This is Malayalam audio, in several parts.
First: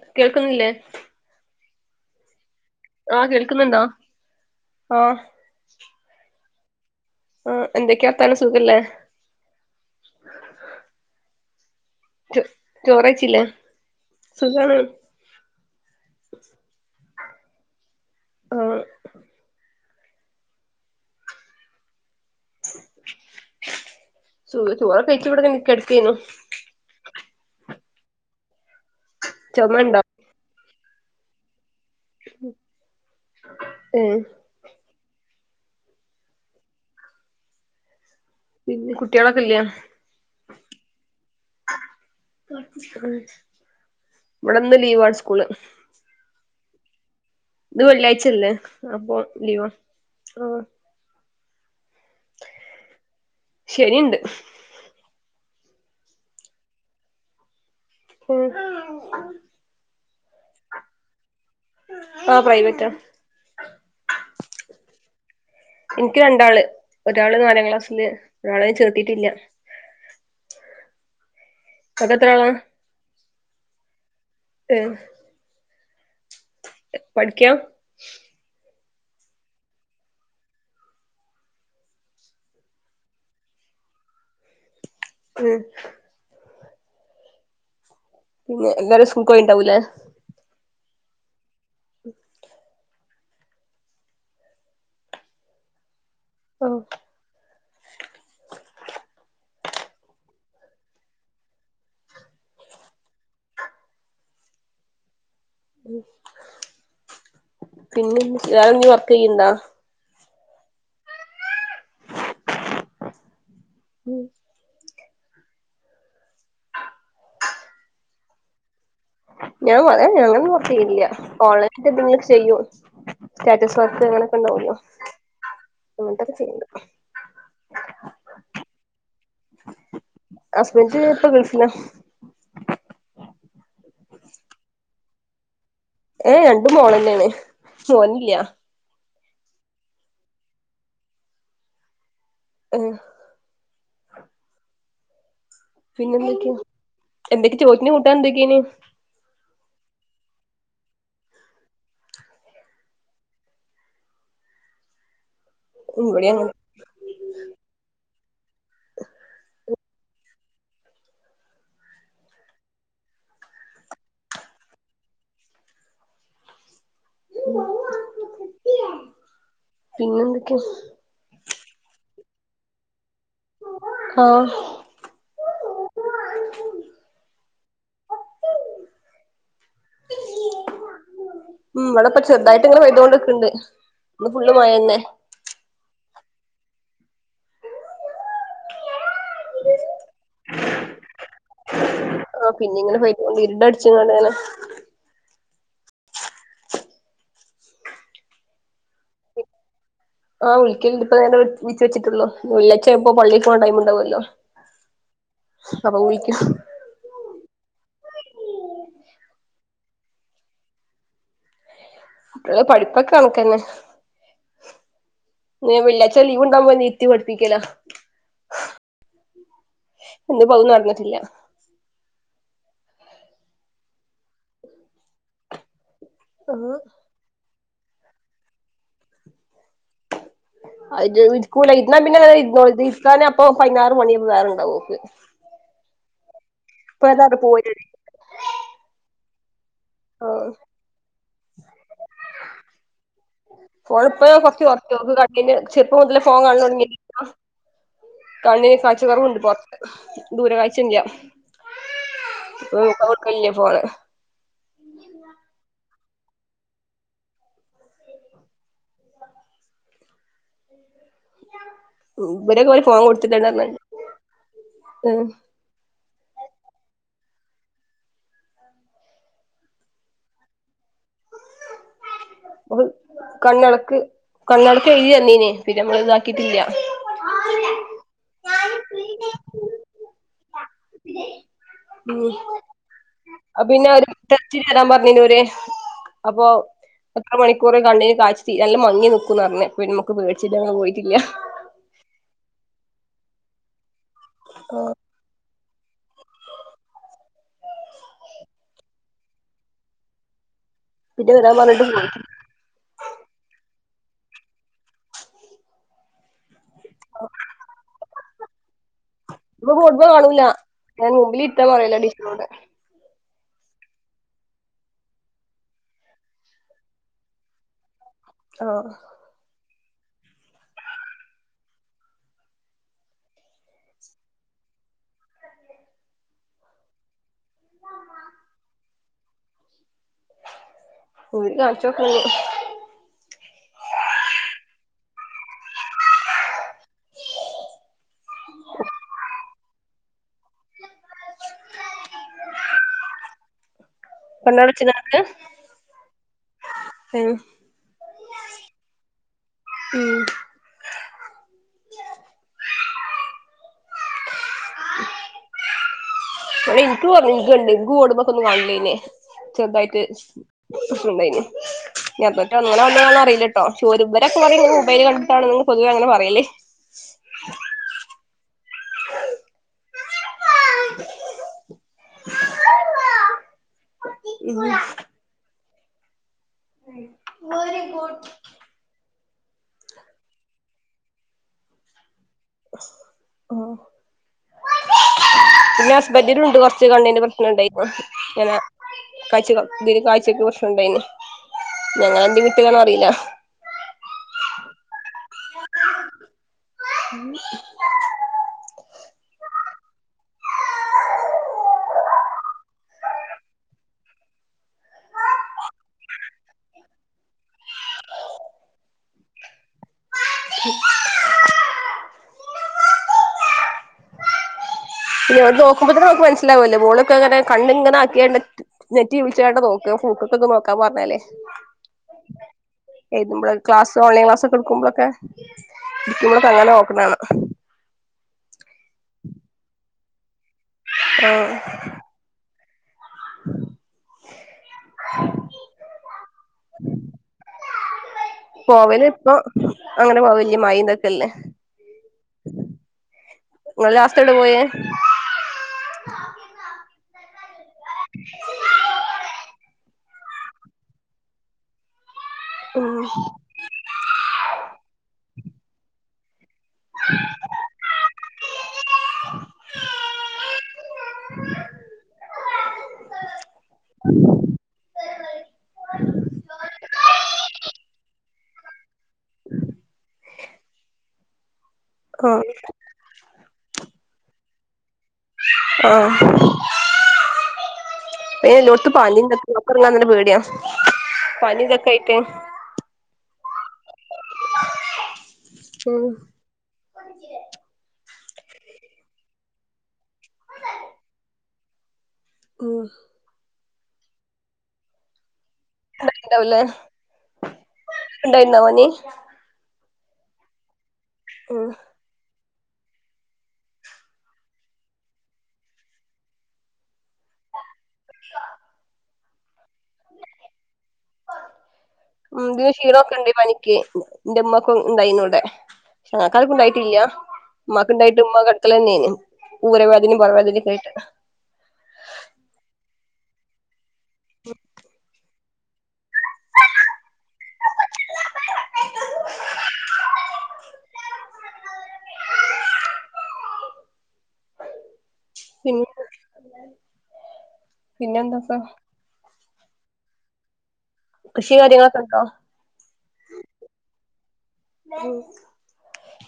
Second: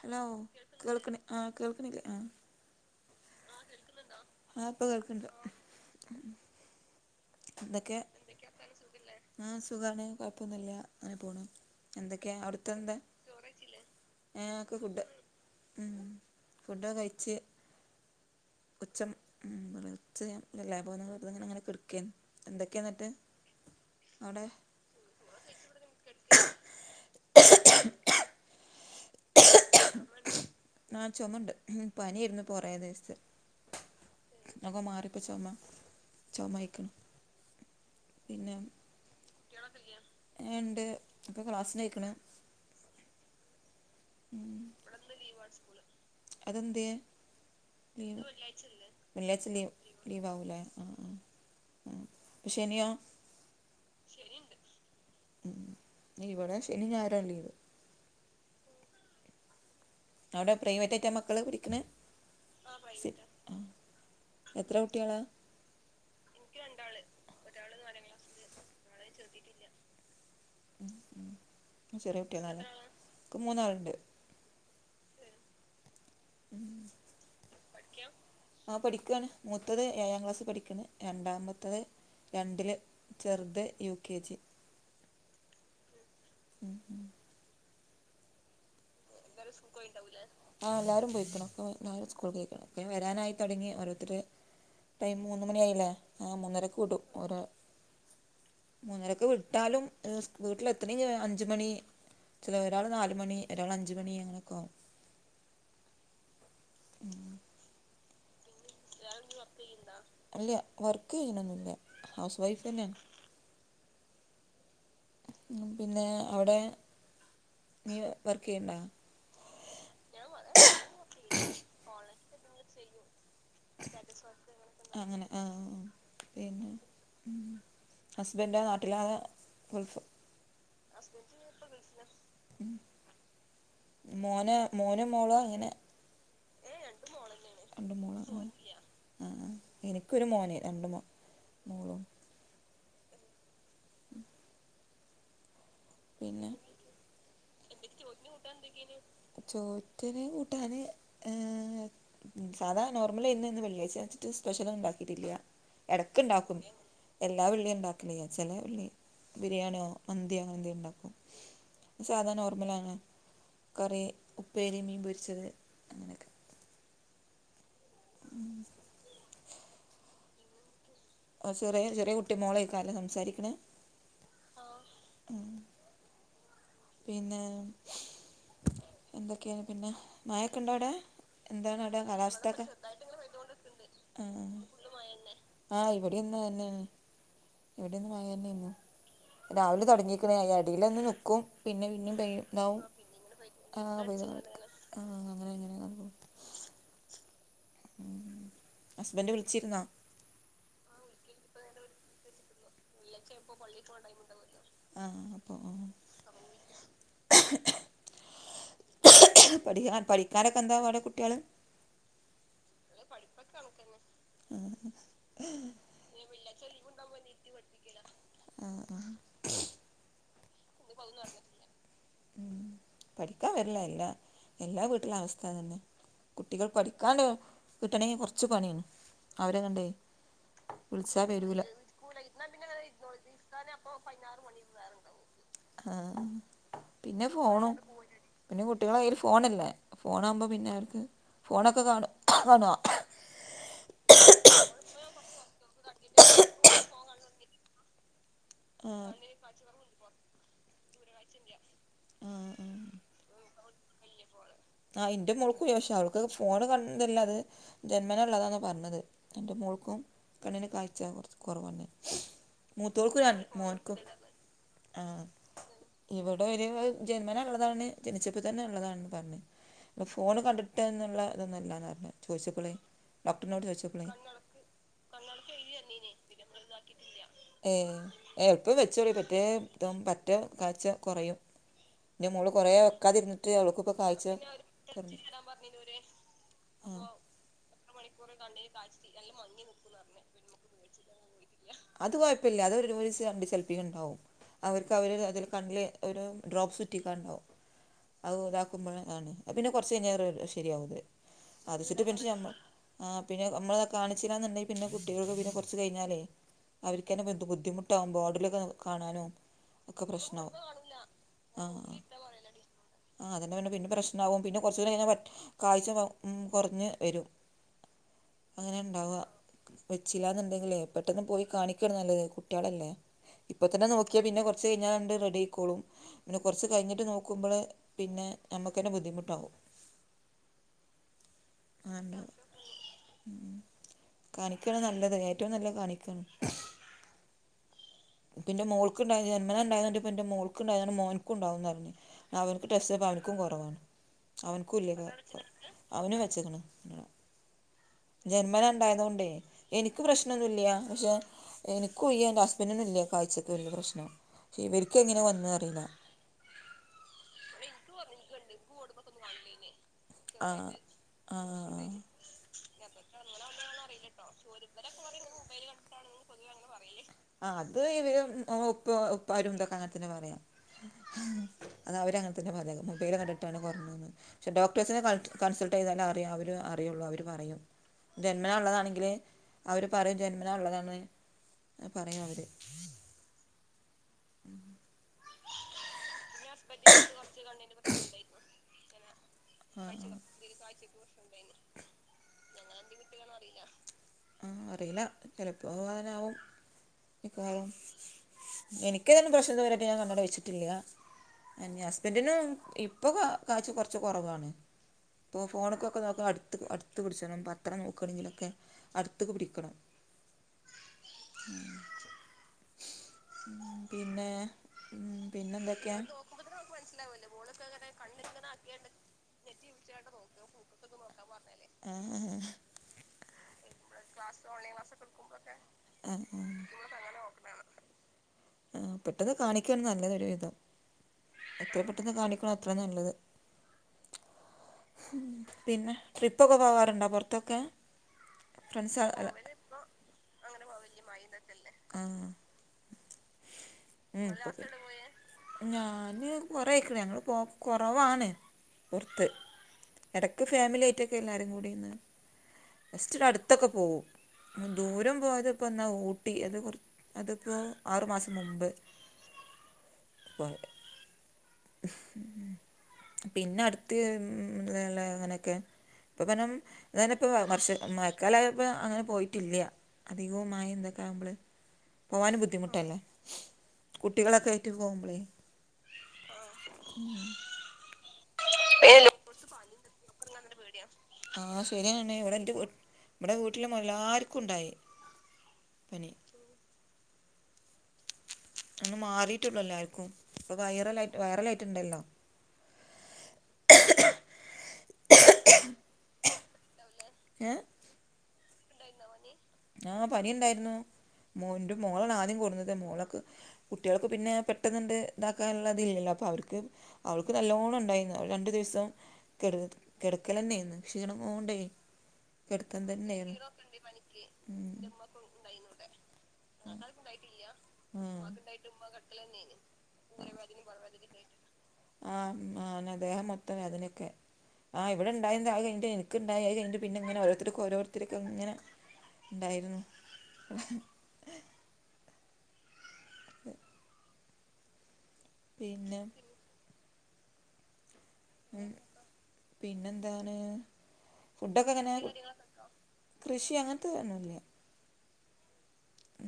ഹലോ കേൾക്കുന്നില്ലേ കേൾക്ക്ണ് ആ കേൾക്ണ്ല്ലേ ആഹ് ആഹ് ആ കേൾക്കുന്നുണ്ടോ കേൾക്ണണ്ടോ ആ ഇപ്പൊ ആഹ് കേൾക്ണ്ട് ആ ആ എന്തൊക്കെവർതാനം സുഖല്ലേ ആഹ് സുഖാണ് കൊഴപ്പൊന്ന്ല്ല അങ്ങനെപോണ് എന്തെക്കെ ചോ അവ്ട്ത്തെന്താ ചോറയ്ച്ചില്ലേ ചോറെയ്ച്ചില്ലെ ഏഹ് സുഖാണ് ക്കെ ഫുഡ് ഉം. ഫുടൊക്കെ കഴിച്ച്. ആഹ് കൊച്ചം ഉം [unintelligible] ഇല്ലെ പോകുന്നത്ങ്ങനെ അങ്ങനെക്കെട്ക്കെ എന്തൊക്കെ എന്നിട്ട്? അവിടെ ചോറ് ചോറകയ്ച്ചിവ്ടെങ്ങനെ കെട്കെനു ചൊമണ്ടോ ആ ചൊമണ്ട് പനേയ്ര്ന്നു പ്പ കൊറേ ദിവസം ഉം. ഒക്കെ മാറിപ്പൊ ചൊമ ചൊമയ്ക്ക്ണ് പിന്നെ കുട്ടികളൊക്കെ ഇല്ലേ ട്ട്യാളെക്കെല്ലെ ഏണ്ട് ഒക്കെ ക്ലാസ്സിനൊയ്ക്ക്ണ് ഉം ഇവടെന്ന്ലീവാണ് സ്കൂള് അതെന്തേ? ഇന്ന് വെള്ളിയാഴ്ചല്ലേ അപ്പൊ വെള്ളിയാഴ്ച ലീവാ ലീവ് ലീവാവുലെ ആഹ് അഹ് അഹ് അഹ് അപ്പ ശെനിയോ? ശനിണ്ട് ഇവടെ ശെനിംഞായറുആണ് ലീവ്. [inaudible] മം അവിടെ പ്രൈവറ്റായിറ്റാ മക്കള്പഠിക്ക്ണ് ആഹ് പ്രൈവറ്റാ സ് എത്രകുട്ടിയാളാ? ഇൻക്ക് രണ്ടാള് ഒരാള് നാലാംക്ലാസ്സില് ഒരാളെ ചേർത്തിട്ടില്ല. ഇങ്ങക്കെത്ര ആളാ ചെറിയകുട്ടിയാളാണ് ഇൻക്മൂന്നാൾണ്ട്. ഹെഹ് പഠിക്കാ [unintelligible] പടി ആഹ് പഠിക്കാണ് മൂത്തത്ഏഴാം ക്ലാസ്പഠിക്കാണ് രണ്ടാമത്തത് രണ്ടില് ചെർത് യു കെ ജി ഹെഹ് [inaudible] പിന്നെ എല്ലാരും സ്കൂൾക്കോയീണ്ടാവുല്ലേ? ആ എല്ലാരും പോയ്ക്ക്ണ് ഒക്കെപോ എല്ലാവരും സ്കൂൾക്ക് പൊയ്ക്ക്ണ് ഒക്കെവെരാനായി തുടങ്ങിഓരോർത്തർ ട്ടയ്മ്മ് മൂന്ന്മണിആയില്ലേ ആഹ് മൂന്നരക്ക് വുടും ഓരേ മൂന്നരക്ക് വിട്ടാലും ഹ്സ് വീട്ടിലെത്തെണെങ്കിൽ അഞ്ച്മണി ച്ല് ഒരാൾ നാല്മണി ഒരാളഞ്ച്മണി അങ്ങനൊക്കാവും. [inaudible] [inaudible] പിന്നെന്തി വേറെന്തെലും വർക്കെയ്ണ്ടോ? അല്ല്യാ വർക്ക്യ്യ്ണൊന്നുല്ല ഹൗസ് വൈഫെന്നെന്നാ [inaudible] പിന്നെ അവുടെ നീ വർക്കെയ്യ്ണ്ടോ? ഞാവ [unintelligible] ഏഹെ ഞാൻ വർക്കെയ്യ്ണില്ല ഓൺലൈനായിട്ട് എന്തെങ്കിലുംചെയ്യും. സ്വർക്ക് അങ്ങനൊക്കെഇണ്ടാവും. അങ്ങനെ ആഹ് പിന്നെ ഹസ്ബന്റോ നാട്ടിലാതോ ഗൾഫ് ഹസ്ബന്റ് ഇപ്പൊഗൾഫില. മം മോന് മോനും മോളാങ്ങനെ ഏഹെ രണ്ടും മോളെന്നെണ് മോനില്ല്യാ. മം ഇനിക്കൊരു മോന് രണ്ട് മോ മോളും. ഇഹ് [inaudible] പിന്നെന്തൊക്കെ പിന്നെ എന്തൊക്കെ ചോറ്റിന് കൂട്ടാൻന്തൊക്കെയ്നി? ചോറ്റിന് കൂട്ടാന് ഏഹ് സാധാനോർമലായിര്ന്നു ഇന്ന് വെള്ളിയായിച്ചിട്ട് സ്പെഷ്യലൊന്നും ഇണ്ടാക്കീട്ടില്ല്യാ. ഇവിടേം അങ്ങനെ എടക്ക്ണ്ടാക്കും നീ എല്ലാ വെള്ളിഇണ്ടാക്കലില്ല ചെലെ വെള്ളി ബിരിയാണിയോ മന്തിയോ അനെന്തേലും ഇണ്ടാ സാധാനോർമലാണ്. കറി, ഉപ്പേരി, മീൻപൊരിച്ചത് അങ്ങനൊക്കെ. [unintelligible] [unintelligible] പിന്നെന്തൊക്കെയാ? ഓഹ് ചെറിയചെറിയ കുട്ടി മോളേക്കാരി അല്ലേ സംസാരിക്ക്ണേ ആഹ് മം പിന്നെ എന്തൊക്കെയാണ് പിന്നെ മഴൊക്കെണ്ടോവിടെ എന്താണ് അവിടെ കാലാവസ്ഥൊക്ക? ണ്ട് ഇന്ന് ഫുള്ള് മഴന്നെ. ആഹ് ഇവിടെന്നാ തന്നെയാണ് ഇവിടെന്ന് മായതന്നെയ്ന് രാവിലെ തുടങ്ങിക്കണ് അത് ലെന്ന് ന്ക്കും. പിന്നെ പിന്നും ആഹ് പെയ്യണ്ടാവും പിന്നിങ്ങനെ പെയ്തോണ്ട് ആ ഇരുണ്ടടിച്ച്ങ്ങാണ്ട് പൈ ഇങ്ങനെ ആ അങ്ങനെ എങ്ങനെയ ഹസ്ബൻഡ് വിളിച്ചിരുന്നോ? ആഹ് വിളിക്കൽണ്ട് ഇപ്പതന്നെ വിളച്ച് വച്ചിട്ടുള്ളൂ [unintelligible] ചെലപ്പോ പള്ളി പോവാൻ ടൈം ഉണ്ടാവല്ലോ ആഹ് ആഹ് അപ്പൊ കുളിക്ക പഠിക്കാൻ പഠിക്കാനൊക്കെ എന്താ പാട് കുട്ടികള് കുട്ടികളെ പഠിപ്പൊക്കെ കണക്കന്നെ പഠിപ്പക്കണക്കെന്നെ ഞ്ചേ ലീവ്ണ്ടാകുമ്പോ അനിയത്തി പഠിപ്പിക്കലാ ആഹ് ആഹ് എന്ത് പകു ന്ന്‌പ്പത് നട്ന്നിട്ടില്ല. പഠിക്കാൻ വരില എല്ലാ എല്ലാ വീട്ടിലെ അവസ്ഥ അതെന്നെ കുട്ടികൾ ആഹ് പഠിക്കാണ്ട് കിട്ടണെങ്കിൽ കൊർച്ച് പണിയാണ്. അവരങ്ങണ്ടെ അയിറ്റങ്ങൾ ഇരിക്കൂല ഇര്ന്നാ പിന്നെ അങ്ങനെ ഇരുന്നോളും ഇത് ഇരിക്കാന് അപ്പൊ പയിനാറ് പണിയപ്പോ വേറെണ്ടാവും ഓക്ക് ആഹ് ഇപ്പ പിന്നെ ഏതാണ്ട് ഫോണും പോവലാണ് പിന്നെ കുട്ടികളേ കയ്യിൽ ഫോണല്ലേ. ഫോണകുമ്പോ ആഹ് പിന്നെ അവർക്ക് ഫോണൊക്കെ കാണ കാണൊ ഫോണ് ഇപ്പെയെ കൊർച്ച് കുർച്ച് കണ്ടിനു ചെറപ്പം മുതലേ ഫോൺ കാണല് തൊട്ങ്ങ കണ്ണിന് കാഴ്ച ആഹ് കുറവുണ്ട് പോ ദൂരെ കാഴ്ചല്ലാ. ആഹ് അവൾക്ക് ല്യ ഫോണ് ആഹ് ഇന്റെ മോൾക്കൂ ദോഷ്വാ അവൾക്ക് ഫോണ് കണ്ടില്ലാതെ ജന്മനാള്ളതാന്നപർഞ്ഞത് എന്റെ മോൾക്കും കണ്ണിന് കാഴ്ച കൊർച്ച് കൊറവുണ്ട് ഇവരൊക്കെ ഓന് ഫോൺ മൂത്തോൾക്കു കൊടുത്തിട്ടാണ് പറഞ്ഞാണ്ട് മോൻക്കും. ആഹ് ഉം ഇവിടെ ഒരു ജന്മനാള്ളതാണ് ജനിച്ചപ്പ തന്നെള്ളതാണ് പറഞ്ഞ്. ഒ. ഫോണ് കണ്ടിട്ട്ന്ന്ള്ള തൊന്നുല്ലാന്ന് പർഞ്ഞ്. [unintelligible] കണ്ണടക്ക് കണ്ണേടക്ക് എഴുതി തന്നീനി. പിന്നെ നമ്മള് ഇതാക്കിട്ടില്ല. ഏ. എൾപ്പം വെച്ചോളി. പറ്റേ തും പറ്റ കാഴ്ച കൊറയും. ഉം. അത് പിന്നെ അവൾക്കിപ്പോൾ ഒരു കാഴ്ച ട്ടെർച്ചി തരാം കുറഞ്ഞു പറഞ്ഞീനോര് അപ്പൊ ആഹ് എത്ര മണിക്കൂറ് കണ്ണിന് കാഴ്‌ച് തീ നല്ല മങ്ങി ന്ക്കുംന്ന് പർഞ്ഞ് കുഞ്ഞ്മു. ക്ക് പേടിച്ചിട്ടാ [unintelligible] പോയിട്ടില്ല. അത് കൊഴപ്പില്ല. അത് ഒരു [unintelligible] സേ രണ്ടിസേ എൽപില്ണ്ടാവും. അവർക്ക് ആഹ് അവര് ര്അതില്- കണ്ണില് ഒരു ഡ്രോപ്പ്സുറ്റിക്കാൻണ്ടാവും. അഅ് താക്കുമ്പള് ആണ്. അത് പിന്നെ കൊറച്ച് കയ്ഞ്ഞ റെ ശെരിയാവുംത്. പിന്നെ വരാൻ പറഞ്ഞിട്ട് പോയ്. ആ പിന്നെ അമ്മള് കാണിച്ചിലാന്ന്ണ്ടെങ്കില് പിന്നെ കുട്ടികൾക്ക് പിന്നെ കൊറച്ച് കഴിഞ്ഞാലേ. അവർക്കന്നെ ബുദ്ധ് ബുദ്ധിമുട്ടാവുമ്പൊ ഓർഡിലൊക്ക കാണാനും ഇപ്പൊ ഒക്കെ ഫുട്ബോൾ കാണൂല പ്രശ്നാവും. ഞാൻ മുമ്പിലിരിക്കാൻ പറയല്ണ്ട് ഇരിക്ക്നോട് ആ അതന്നെ പിന്നെ പിന്നെ പ്രശ്നാവും. പിന്നെ കുറച്ചൂടെ കഴിഞ്ഞ പ കാഴ്ച ഉം കൊർഞ്ഞ് വെരും. [inaudible] അങ്ങനെ ഉണ്ടാവാ വെച്ചില്ലാന്നുണ്ടെങ്കിലേ പെട്ടെന്ന് പോയി കാണിക്കാണ് നല്ലത് കുട്ടികളല്ലേ ഇപ്പ തന്നെ നോക്കിയാ പിന്നെ കൊർച്ച് കഴിഞ്ഞാണ്ട് റെഡി ആയിക്കോളും. പിന്നെ കൊർച്ച് കയ്ഞ്ഞിട്ട് നോ- ക്കുമ്പള് പിന്നെ നമ്മുക്കന്നെ ബുദ്ധിമുട്ടാവും. ഓര് ആ കാണിച്ചോക്ക്ണ്ട് കാണിക്കാണ് നല്ലത് ഏറ്റവും നല്ല കാണിക്കണം [inaudible] പിന്നെ മോൾക്ക്ണ്ടായ ജന്മനാണ്ടായണ്ട് പിന്റെ മോൾക്ക് ഉണ്ടായതണ്ട് മോൻക്കുംണ്ടാവുംന്ന് പറഞ്ഞ്. അവൻക്ക് ടെസ്റ്റ് ചെയ്തപ്പൊ അവൻക്കും കൊറവാണ്. അവെനിക്കും ഇല്ലേത്. കണ്ണടച്ച്ങ്ങാണ്ട് അവനു വെച്ചേക്ക്‌ ണ്. ഉം ജന്മനണ്ടായതുക്കൊണ്ടേ എനിക്ക് ഉം പ്രശ്നമൊ ന്നില്ല. പക്ഷെ ഇനിക്കുല്ല ഇന്റെ ഹസ്ബൻഡിനുല്ല കാഴ്ചക്ക് വെല്യ പ്രശ്നം. ക്ഷേ ഇവെരിക്ക് എങ്ങനെ വന്നെന്നറിയില്ല. ഇവെടെ എനിക്ക് വർണനൊ ഇങ്കൊണ്ട്. ഇങ്കുക്കൂടുമ്പോക്ക ഒന്ന് വള്ളിനെ ചെറുതായ്ട്ട്. ആ ആ [unintelligible] ഞങ്ങക്കങ്ങന വന്നതാണോന്ന് അറില്ലട്ടോ. ചെലവരെക്കെ പറയും ഇങ്ങനെ മെബൈൽ കണ്ടിട്ടാണ് ന്ന് പൊതുവെ അങ്ങെനെ പറയല്. ആഹ് അത് ഇവ ഉപ്പ ഉപ്പാരു തൊക്കെ അങ്ങനെത്തന്നെ പറയ. അത് അവെരങ്ങനെത്തന്നെ പറയു. മെബൈല് കണ്ടിട്ടാണ് കൊറഞ്ഞൂന്ന്. പക്ഷെ ഉം ഡോക്ടേഴ്സിനെ കാണി കൺസൾട്ട് ചെയ്താലെ അറിയാ. അവര് അറിയൊള്ളൂ. അവര് പറയും. ജന്മനയൊള്ളതാണെങ്കില് അവര്. പറയും. ജന്മനാ ഉള്ളതാണ് പറയും അവെര്. ഓ പിന്നെ ഹസ്ബന്റി നൊണ്ട് കൊറച്ച് കണ്ണിന്റെ പ്രശ്നമൊണ്ടായിപ്പോങ്ങനെ. ആഹ് ആഹ്. കാഴ്ച്ചക. കാഴ്ച്ചക്ക് ഉണ്ടായിന് പ്രശ്നമൊണ്ടായിന്ന്. ഞങ്ങളെന്തേ വിട്ടതാണോ ഞങ്ങളന്റെ അറിയില്ല വിട്ട് കാണും അറിയില്ല. ആ അറിയില്ല. ചെലപ്പോ പോകാനാവും. [inaudible] എനിക്കതിനു പ്രശ്നയിതുവെരെയായിട്ട് ഞാൻ കണ്ണട വെച്ചിട്ടില്ല. എൻ ഹസ്ബൻ ന്റിനു ഇപ്പൊ ക കാഴ്ച്ച കൊറച്ച് കൊറവാണ്. ഇപ്പോ ഫോണൊക്കൊക്കെ നോക്ക അടുത്ത് അടുത്ത് പിടിച്ചോണം പത്രം നോക്കണങ്കിലൊക്കെ. അടുത്തേക്ക് പിടിക്കണം ഉം പിന്നെ പിന്നെ, നോക്കുമ്പത്തന്നെ പിന്നെന്തൊക്കെയാണ് മ്മ ക്ക് മനസിലാകുലേ. മോളിപ്പയങ്ങനെ കണ്ണിങ്ങനെയാക്കിയാണ്ട് നെ ത്തി വിളിച്ചയൊടനെ നോക്ക്‌ പൂക്കക്കൊക്കെയൊന്ന് നോക്കാൻ പറഞ്ഞാല്. ആഹ് എടുക്കുമ്പൊ ഴേ. ക്ലാസ്സ്, ഓൺലൈൻ ക്ലാസ്സൊക്കെയെടുക്കുപ്പോളൊക്കെ ആഹ് ആഹ് ഇരിക്കുമ്പോഴെക്കെയങ്ങെന നോക്ക്‌ ണേന്ന് ആ പെട്ടെന്ന് കാണിക്കയാണ് നല്ലതൊരു വിധം. ആഹ് എത്ര പെട്ടെന്ന് കാണിക്കണോഅ ത്ര നല്ലെത്. പിന്നെ ട്രിപ്പൊക്കെ പോകാറുണ്ടോ പൊറത്തൊക്കെ? പോവലിപ്പൊ അങ്ങെനെ പോവല്യ. വെല്യമയയി തൊക്കെല്ലെ ആഹ് ഇങ്ങള് ലാസ്റ്റ് ഉ എവിടെ പോയേ ഞാന് കൊറയ് ക്കണ് ഞങ്ങള് പോം. കൊറവാണ്. പൊർത്ത് എടക്ക് ഫാമിലിയായിട്ടെക്കെയെല്ലാരും കൂടിന്ന്. ഉം ജസ്റ്റ്ഒരു അടുത്തൊക്കെ പോകും. അങ്ങ് ദൂരം പോയതിപ്പൊ യെന്നാ ഊട്ടി അത് കൊറ അതിപ്പോ ആറു മാസം മുമ്പ്. പോയേ. പിന്നെ അടുത്ത് ളൊള്ള അങ്ങനെയെക്കെ. ഇപ്പപ്പന്നം ദേനിപ്പം വർഷ മഴക്കാലായപ്പ അങ്ങനെ പോയിട്ടില്ല്യാ. അധികവും മയയിതൊക്കെയാകുമ്പള് പോകാനും ആഹ് ബുദ്ധിമുട്ടല്ലേ. കുട്ടികളെക്കെയായിറ്റ് പോമ്പളേ. ആഹ് ഓ. ഉം അയ്ന് ഏ എല്ലോട്ത്തും പനിം രുസൈസ് ഇതൊക്കെ പനിയൊണ്ട്. പൊറത്തെറങ്ങാൻ തന്നെ പേടിയാ പൊറത്തിറങ്ങാത്തന്നെ പ്പേടിയാ. ആ പനി ഇതൊക്കെ ശെരിന്നെയാണ്. ആയിട്ട് ഇവെടെൻ്റെ വീട് ഇവടെ വീട്ടിലും എല്ലാർക്കുണ്ടായി. ആഹ് ഒന്ന് മാറിട്ടുള്ളെല്ലാർക്കും. ഇപ്പ വയറലായി വയറലായിട്ടൊണ്ടല്ലോ. കു യൊണ്ടാവില്ല. ഏ? ഉണ്ടാരുന്നോ പനി?. ആഹ് പനിയൊണ്ടായിരുന്നു. ഉം മോന്റെ മോളാണ് ആദ്യം കൂടുന്നത് മോളെക്ക്. കുട്ടികൾക്ക് പിന്നെ പെട്ടെന്നിണ്ടിതാക്കാനൊള്ളതില്ല ല്ലോ. അപ്പൊ അവർക്ക് അവൾക്ക് നല്ലോണ ണ്ടായിന്നു. അവെള് രണ്ടു ദിവ്സം കെ കെടക്കലന്നെയായിന്ന്. ക്ഷീണം കൊണ്ടേ ഉം ഇതിന് കെടത്തം ക്ഷീണൊക്കെ ഇണ്ട് തന്നെയാരുന്നു. പനിക്ക് പണിക്ക് ഇന്റെ ഇമ്മക്കും ഇണ്ടായിന്നു എന്റെമ്മയ്ക്കും ഇവിടെ വൈയിന്നുക്കൂടെ. നാട്ടാർക്കു വൈകിട്ടില്യാ. ഉമ്മാക്കൊണ്ടായിട്ട് ഉമ്മാ കെടക്കല് തന്നെയന്. ഊര വേദനയും പൊറവേദനക്കെയായിട്ട്. ആഹ് ആഹ് ന്ന ദേഹം മൊത്തം വേദനയൊക്കെ ആ ഇവിടെയു ഉണ്ടായി അതുകഴിഞ്ഞ് എനിക്കുണ്ടായി അതുകഴിഞ്ഞു പിന്നിങ്ങനെ ഓരോത്തർക്ക് ഒരോർത്തർ ക്ക് ഇങ്ങനെ ഉണ്ടായിരുന്നു എഹ് [inaudible] പിന്ന പിന്നെ [inaudible] പിന്നെ എന്താ സം പിന്നെന്താണ് കൃഷി ഫുഡൊക്കെ എങ്ങനെ, കാര്യങ്ങളൊക്കെ ഇണ്ടോ കൃഷി അങ്ങനത്തെ ഒന്നും ഇല്ല ഉം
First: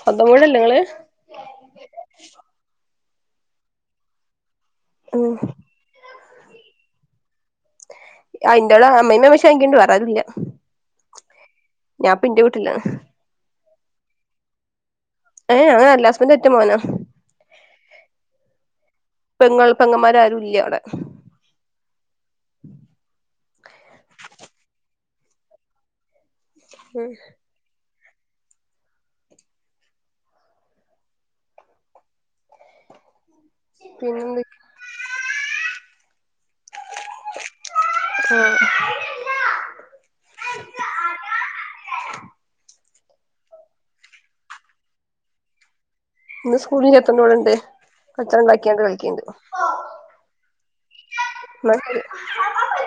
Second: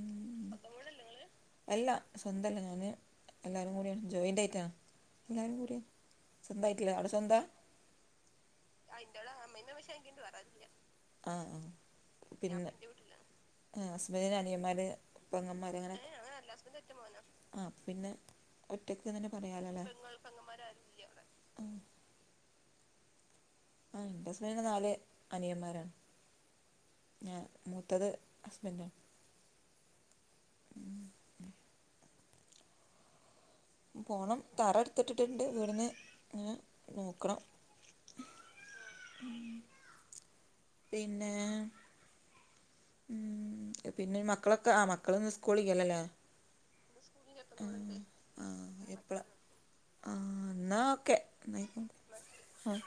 സ്വന്തം വീടല്ലേ നിങ്ങള് അല്ല സ്വന്തമല്ല ഞാൻ എല്ലാവരും കൂടിയാണ് ജോയിൻ്റ് ആയിട്ടാണ് ഉം എല്ലാരും കൂടി സ്വന്തമായിട്ടില്ല അവിടെ സ്വന്തമാ ആഹ് ഇന്താടാ അമ്മ ഇന്ന് വിഷായിക്കുണ്ട് വേറാരുമില്ല ആഹ് ആഹ് പിന്നെ വീട്ടിലാണ് ആഹ് ഹസ്ബൻഡ്ന് അനിയന്മാര് ഏഹ് അഹ് അല്ല ഹസ്ബൻ [unintelligible] ആഹ് പിന്നെ ഒറ്റക്ക് തന്നെ പെങ്ങൾ പറയാലല്ലേ പെങ്ങന്മാരാരും ഇല്ല അവിടെ ഉം ആ എന്റെ ഹസ്ബൻഡിന് നാല് അനിയന്മാരാണ് ഞാൻ മൂത്തത് ഹസ്ബൻഡാണ് ഉം ഉം ഉം പോണം പിന്നെന്ത് തറ എടുത്തിട്ടിട്ടുണ്ട് വീടുന്ന് നോക്കണം [inaudible] ആഹ് പിന്നെ ഉം പിന്നെ മക്കളൊക്കെ ആ മക്കളിന്ന് സ്കൂളില്ലല്ലോ ല്ലേ ഇന്ന് സ്കൂളിൽ ഇല്ലതോണ്ട്‌ ഇവിടെണ്ട്‌ കച്ചറ ആ ഇണ്ടാക്കിക്കണ്ട് എപ്പളാ കളിക്ക്ണ്ട്‌ ആ എന്നാൽ ഓക്കെ എന്നായ്ക്കോ ശരി ആ